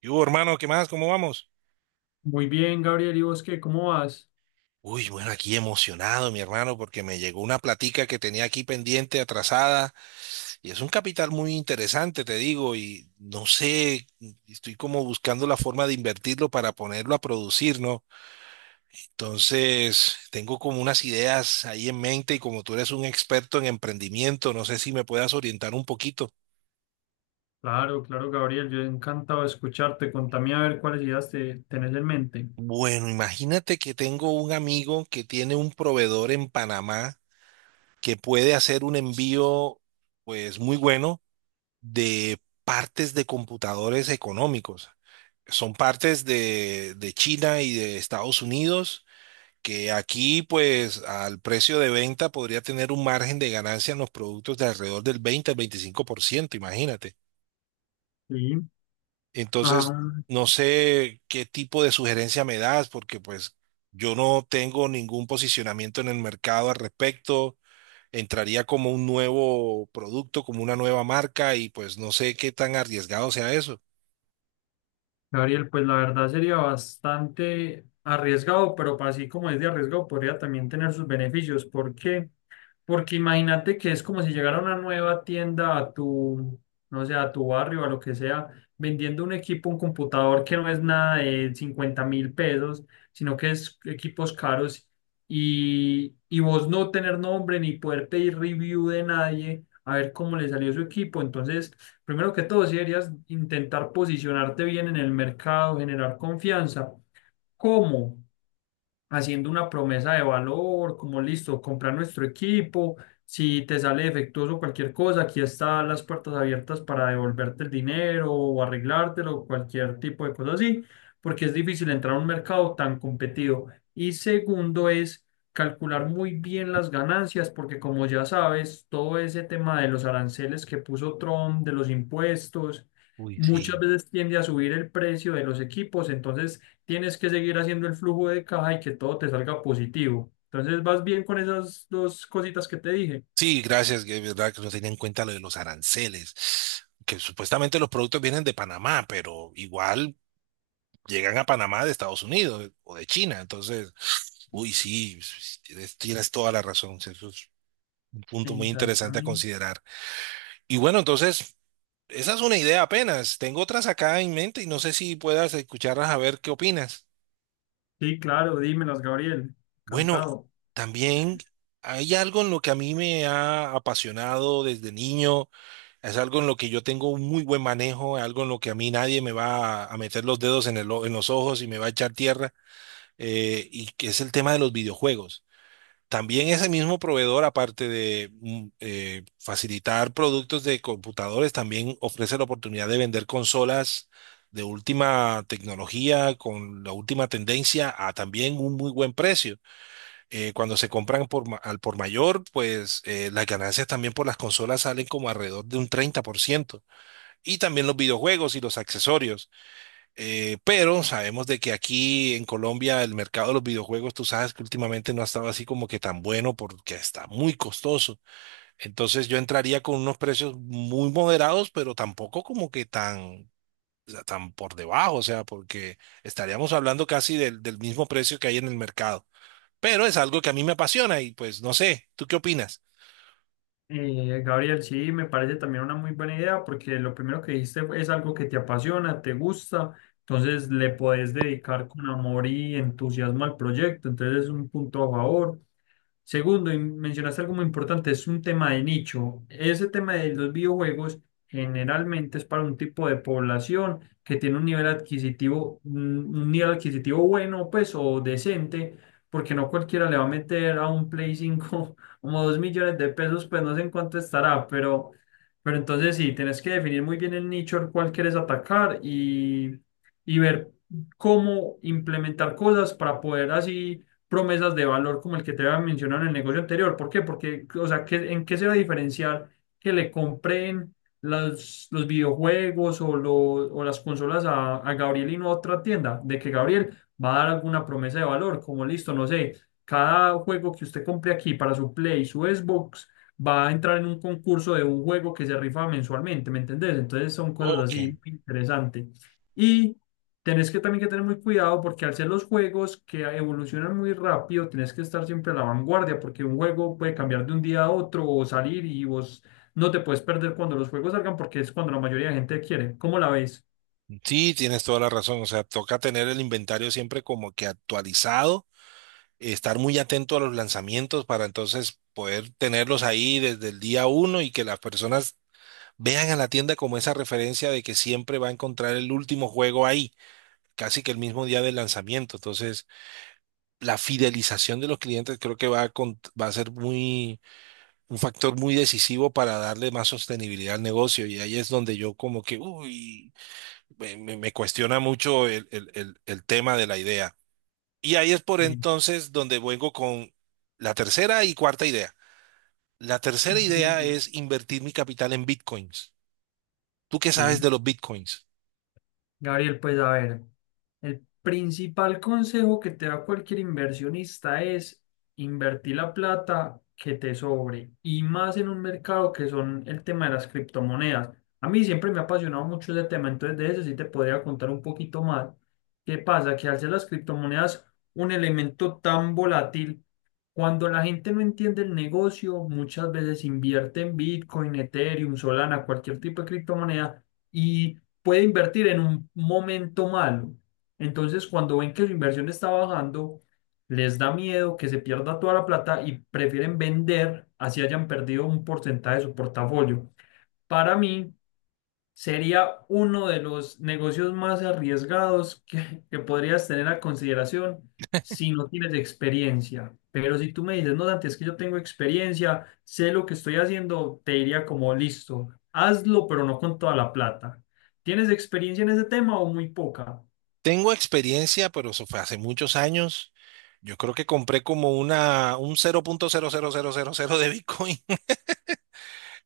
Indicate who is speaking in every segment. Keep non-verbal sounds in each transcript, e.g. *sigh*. Speaker 1: ¿Y hubo, hermano? ¿Qué más? ¿Cómo vamos?
Speaker 2: Muy bien, Gabriel, ¿y vos qué? ¿Cómo vas?
Speaker 1: Uy, bueno, aquí emocionado, mi hermano, porque me llegó una platica que tenía aquí pendiente, atrasada, y es un capital muy interesante, te digo, y no sé, estoy como buscando la forma de invertirlo para ponerlo a producir, ¿no? Entonces, tengo como unas ideas ahí en mente y como tú eres un experto en emprendimiento, no sé si me puedas orientar un poquito.
Speaker 2: Claro, claro, Gabriel, yo encantado de escucharte. Contame a ver cuáles ideas tenés en mente.
Speaker 1: Bueno, imagínate que tengo un amigo que tiene un proveedor en Panamá que puede hacer un envío pues muy bueno de partes de computadores económicos. Son partes de China y de Estados Unidos que aquí pues al precio de venta podría tener un margen de ganancia en los productos de alrededor del 20 al 25%, imagínate.
Speaker 2: Sí.
Speaker 1: Entonces,
Speaker 2: Ah,
Speaker 1: no sé qué tipo de sugerencia me das porque pues yo no tengo ningún posicionamiento en el mercado al respecto. Entraría como un nuevo producto, como una nueva marca y pues no sé qué tan arriesgado sea eso.
Speaker 2: Gabriel, pues la verdad sería bastante arriesgado, pero así como es de arriesgado, podría también tener sus beneficios. ¿Por qué? Porque imagínate que es como si llegara una nueva tienda a tu, no sé, a tu barrio, a lo que sea, vendiendo un equipo, un computador que no es nada de 50.000 pesos, sino que es equipos caros y vos no tener nombre ni poder pedir review de nadie, a ver cómo le salió su equipo. Entonces, primero que todo, si deberías intentar posicionarte bien en el mercado, generar confianza. ¿Cómo? Haciendo una promesa de valor, como listo, comprar nuestro equipo, si te sale defectuoso cualquier cosa, aquí están las puertas abiertas para devolverte el dinero o arreglártelo, cualquier tipo de cosa así, porque es difícil entrar a un mercado tan competido. Y segundo es calcular muy bien las ganancias, porque como ya sabes, todo ese tema de los aranceles que puso Trump, de los impuestos,
Speaker 1: Uy,
Speaker 2: muchas
Speaker 1: sí.
Speaker 2: veces tiende a subir el precio de los equipos, entonces tienes que seguir haciendo el flujo de caja y que todo te salga positivo. Entonces, ¿vas bien con esas dos cositas que te dije?
Speaker 1: Sí, gracias, que es verdad que no tenía en cuenta lo de los aranceles, que supuestamente los productos vienen de Panamá, pero igual llegan a Panamá de Estados Unidos o de China. Entonces, uy, sí, tienes, tienes toda la razón, eso es un punto muy interesante a
Speaker 2: Exactamente.
Speaker 1: considerar. Y bueno, entonces, esa es una idea apenas, tengo otras acá en mente y no sé si puedas escucharlas a ver qué opinas.
Speaker 2: Sí, claro, dímelas, Gabriel.
Speaker 1: Bueno,
Speaker 2: Encantado.
Speaker 1: también hay algo en lo que a mí me ha apasionado desde niño, es algo en lo que yo tengo un muy buen manejo, algo en lo que a mí nadie me va a meter los dedos en en los ojos y me va a echar tierra, y que es el tema de los videojuegos. También ese mismo proveedor, aparte de facilitar productos de computadores, también ofrece la oportunidad de vender consolas de última tecnología, con la última tendencia, a también un muy buen precio cuando se compran al por mayor, pues las ganancias también por las consolas salen como alrededor de un 30%. Y también los videojuegos y los accesorios. Pero sabemos de que aquí en Colombia el mercado de los videojuegos, tú sabes que últimamente no ha estado así como que tan bueno porque está muy costoso. Entonces yo entraría con unos precios muy moderados, pero tampoco como que tan, o sea, tan por debajo, o sea, porque estaríamos hablando casi del mismo precio que hay en el mercado, pero es algo que a mí me apasiona y pues no sé, ¿tú qué opinas?
Speaker 2: Gabriel, sí, me parece también una muy buena idea porque lo primero que dijiste fue- es algo que te apasiona, te gusta, entonces le podés dedicar con amor y entusiasmo al proyecto, entonces es un punto a favor. Segundo, y mencionaste algo muy importante, es un tema de nicho. Ese tema de los videojuegos generalmente es para un tipo de población que tiene un nivel adquisitivo, un nivel adquisitivo bueno, pues, o decente, porque no cualquiera le va a meter a un Play 5 *laughs* como 2.000.000 de pesos, pues no sé en cuánto estará, pero entonces sí, tienes que definir muy bien el nicho al cual quieres atacar y ver cómo implementar cosas para poder así promesas de valor como el que te había mencionado en el negocio anterior. ¿Por qué? Porque, o sea, ¿qué- ¿en qué se va a diferenciar que le compren las- los videojuegos o, lo- o las consolas a Gabriel y no a otra tienda? De que Gabriel va a dar alguna promesa de valor, como listo, no sé, cada juego que usted compre aquí para su Play, su Xbox, va a entrar en un concurso de un juego que se rifa mensualmente, ¿me entendés? Entonces son cosas
Speaker 1: Ok.
Speaker 2: así muy interesantes. Y tenés que también que tener muy cuidado porque al ser los juegos que evolucionan muy rápido, tenés que estar siempre a la vanguardia porque un juego puede cambiar de un día a otro o salir y vos no te puedes perder cuando los juegos salgan porque es cuando la mayoría de gente quiere. ¿Cómo la ves?
Speaker 1: Sí, tienes toda la razón, o sea, toca tener el inventario siempre como que actualizado, estar muy atento a los lanzamientos para entonces poder tenerlos ahí desde el día uno y que las personas vean a la tienda como esa referencia de que siempre va a encontrar el último juego ahí, casi que el mismo día del lanzamiento. Entonces, la fidelización de los clientes creo que va a ser muy un factor muy decisivo para darle más sostenibilidad al negocio. Y ahí es donde yo como que, uy, me cuestiona mucho el tema de la idea. Y ahí es por
Speaker 2: Sí.
Speaker 1: entonces donde vengo con la tercera y cuarta idea. La tercera idea
Speaker 2: Dina.
Speaker 1: es invertir mi capital en bitcoins. ¿Tú qué sabes
Speaker 2: Sí.
Speaker 1: de los bitcoins?
Speaker 2: Gabriel, pues a ver, el principal consejo que te da cualquier inversionista es invertir la plata que te sobre y más en un mercado que son el tema de las criptomonedas. A mí siempre me ha apasionado mucho ese tema, entonces de eso sí te podría contar un poquito más. ¿Qué pasa? Que al ser las criptomonedas un elemento tan volátil, cuando la gente no entiende el negocio, muchas veces invierte en Bitcoin, Ethereum, Solana, cualquier tipo de criptomoneda. Y puede invertir en un momento malo. Entonces, cuando ven que su inversión está bajando, les da miedo que se pierda toda la plata y prefieren vender, así hayan perdido un porcentaje de su portafolio. Para mí, sería uno de los negocios más arriesgados que podrías tener a consideración si no tienes experiencia. Pero si tú me dices, no, Dante, es que yo tengo experiencia, sé lo que estoy haciendo, te diría como, listo, hazlo, pero no con toda la plata. ¿Tienes experiencia en ese tema o muy poca?
Speaker 1: Tengo experiencia, pero eso fue hace muchos años. Yo creo que compré como un cero punto cero cero cero punto cero de bitcoin.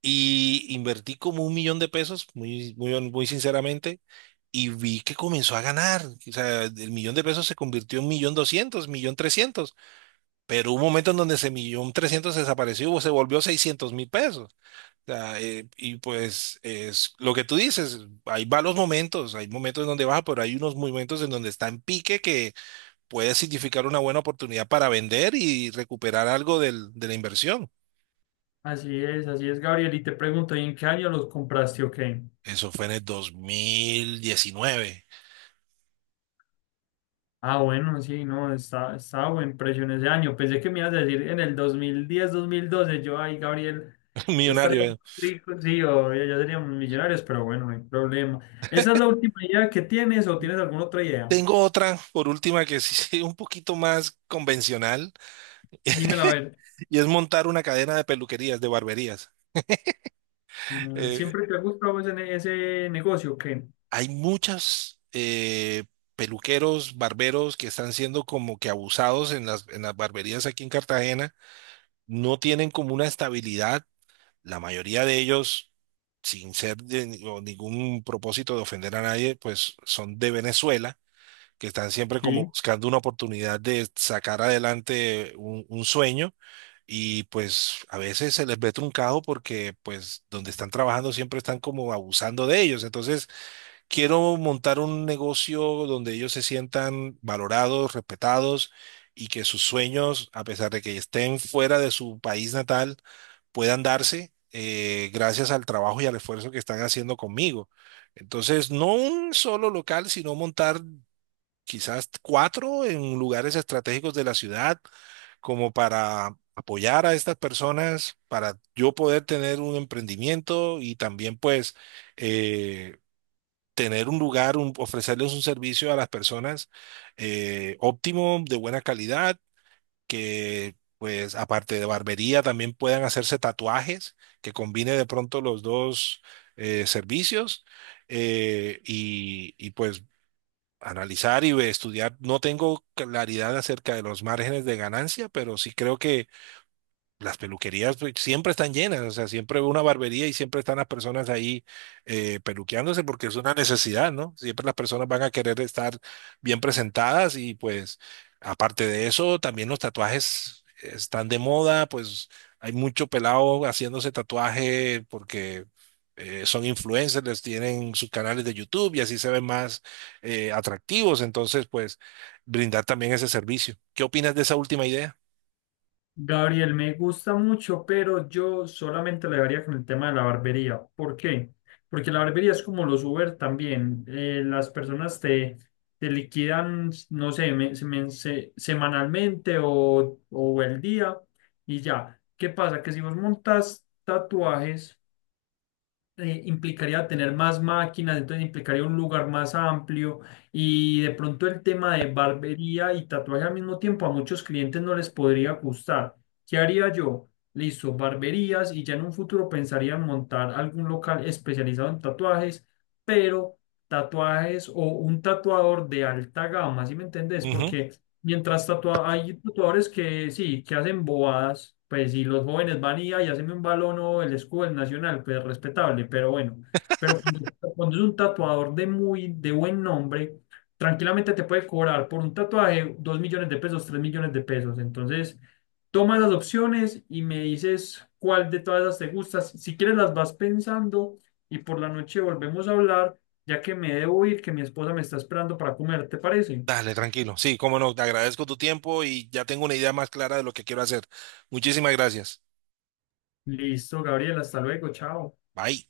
Speaker 1: Y invertí como un millón de pesos, muy, muy, muy sinceramente, y vi que comenzó a ganar. O sea, el millón de pesos se convirtió en millón doscientos, millón trescientos. Pero hubo un momento en donde ese millón trescientos desapareció, o se volvió seiscientos mil pesos. O sea, y pues es lo que tú dices, hay malos momentos, hay momentos en donde baja, pero hay unos momentos en donde está en pique que puede significar una buena oportunidad para vender y recuperar algo de la inversión.
Speaker 2: Así es, Gabriel. Y te pregunto, ¿y en qué año los compraste o qué?
Speaker 1: Eso fue en el dos mil diecinueve.
Speaker 2: Ah, bueno, sí, no, está, estaba buen precio en ese año. Pensé que me ibas a decir en el 2010, 2012, yo, ay, Gabriel,
Speaker 1: *laughs*
Speaker 2: yo estaría muy
Speaker 1: Millonario.
Speaker 2: rico, sí, o ya seríamos millonarios, pero bueno, no hay problema. ¿Esa es la última idea que tienes o
Speaker 1: eh.
Speaker 2: tienes alguna otra idea?
Speaker 1: Tengo otra, por última, que sí *laughs* es un poquito más convencional
Speaker 2: Dímela a ver.
Speaker 1: y es montar una cadena de peluquerías, de barberías.
Speaker 2: Mm,
Speaker 1: Eh,
Speaker 2: ¿siempre te ha gustado ese, ne- ese negocio? ¿O qué?
Speaker 1: Hay muchas peluqueros, barberos que están siendo como que abusados en en las barberías aquí en Cartagena. No tienen como una estabilidad. La mayoría de ellos, sin ser de ni- o ningún propósito de ofender a nadie, pues son de Venezuela que están siempre como
Speaker 2: Sí.
Speaker 1: buscando una oportunidad de sacar adelante un sueño y pues a veces se les ve truncado porque pues donde están trabajando siempre están como abusando de ellos. Entonces quiero montar un negocio donde ellos se sientan valorados, respetados y que sus sueños, a pesar de que estén fuera de su país natal, puedan darse, gracias al trabajo y al esfuerzo que están haciendo conmigo. Entonces, no un solo local, sino montar quizás cuatro en lugares estratégicos de la ciudad, como para apoyar a estas personas, para yo poder tener un emprendimiento y también pues eh, tener un lugar, ofrecerles un servicio a las personas óptimo, de buena calidad, que pues aparte de barbería también puedan hacerse tatuajes, que combine de pronto los dos servicios y pues analizar y estudiar. No tengo claridad acerca de los márgenes de ganancia, pero sí creo que las peluquerías pues, siempre están llenas, o sea, siempre veo una barbería y siempre están las personas ahí peluqueándose porque es una necesidad, ¿no? Siempre las personas van a querer estar bien presentadas y pues aparte de eso, también los tatuajes están de moda, pues hay mucho pelado haciéndose tatuaje porque son influencers, les tienen sus canales de YouTube y así se ven más atractivos, entonces pues brindar también ese servicio. ¿Qué opinas de esa última idea?
Speaker 2: Gabriel, me gusta mucho, pero yo solamente le daría con el tema de la barbería. ¿Por qué? Porque la barbería es como los Uber también. Las personas te, te liquidan, no sé, semanalmente o el día y ya. ¿Qué pasa? Que si vos montas tatuajes implicaría tener más máquinas, entonces implicaría un lugar más amplio y de pronto el tema de barbería y tatuaje al mismo tiempo a muchos clientes no les podría gustar. ¿Qué haría yo? Listo, barberías y ya en un futuro pensaría en montar algún local especializado en tatuajes, pero tatuajes o un tatuador de alta gama, ¿sí me entendés?
Speaker 1: Ujú.
Speaker 2: Porque mientras hay tatuadores que sí, que hacen bobadas, pues si los jóvenes van y, ay, hacen un balón o el escudo del Nacional, pues respetable, pero bueno. Pero cuando, cuando es un tatuador de muy, de buen nombre, tranquilamente te puede cobrar por un tatuaje 2.000.000 de pesos, 3.000.000 de pesos. Entonces, toma las opciones y me dices cuál de todas esas te gusta. Si si quieres las vas pensando y por la noche volvemos a hablar, ya que me debo ir, que mi esposa me está esperando para comer, ¿te parece?
Speaker 1: Dale, tranquilo. Sí, cómo no, te agradezco tu tiempo y ya tengo una idea más clara de lo que quiero hacer. Muchísimas gracias.
Speaker 2: Listo, Gabriel, hasta luego, chao.
Speaker 1: Bye.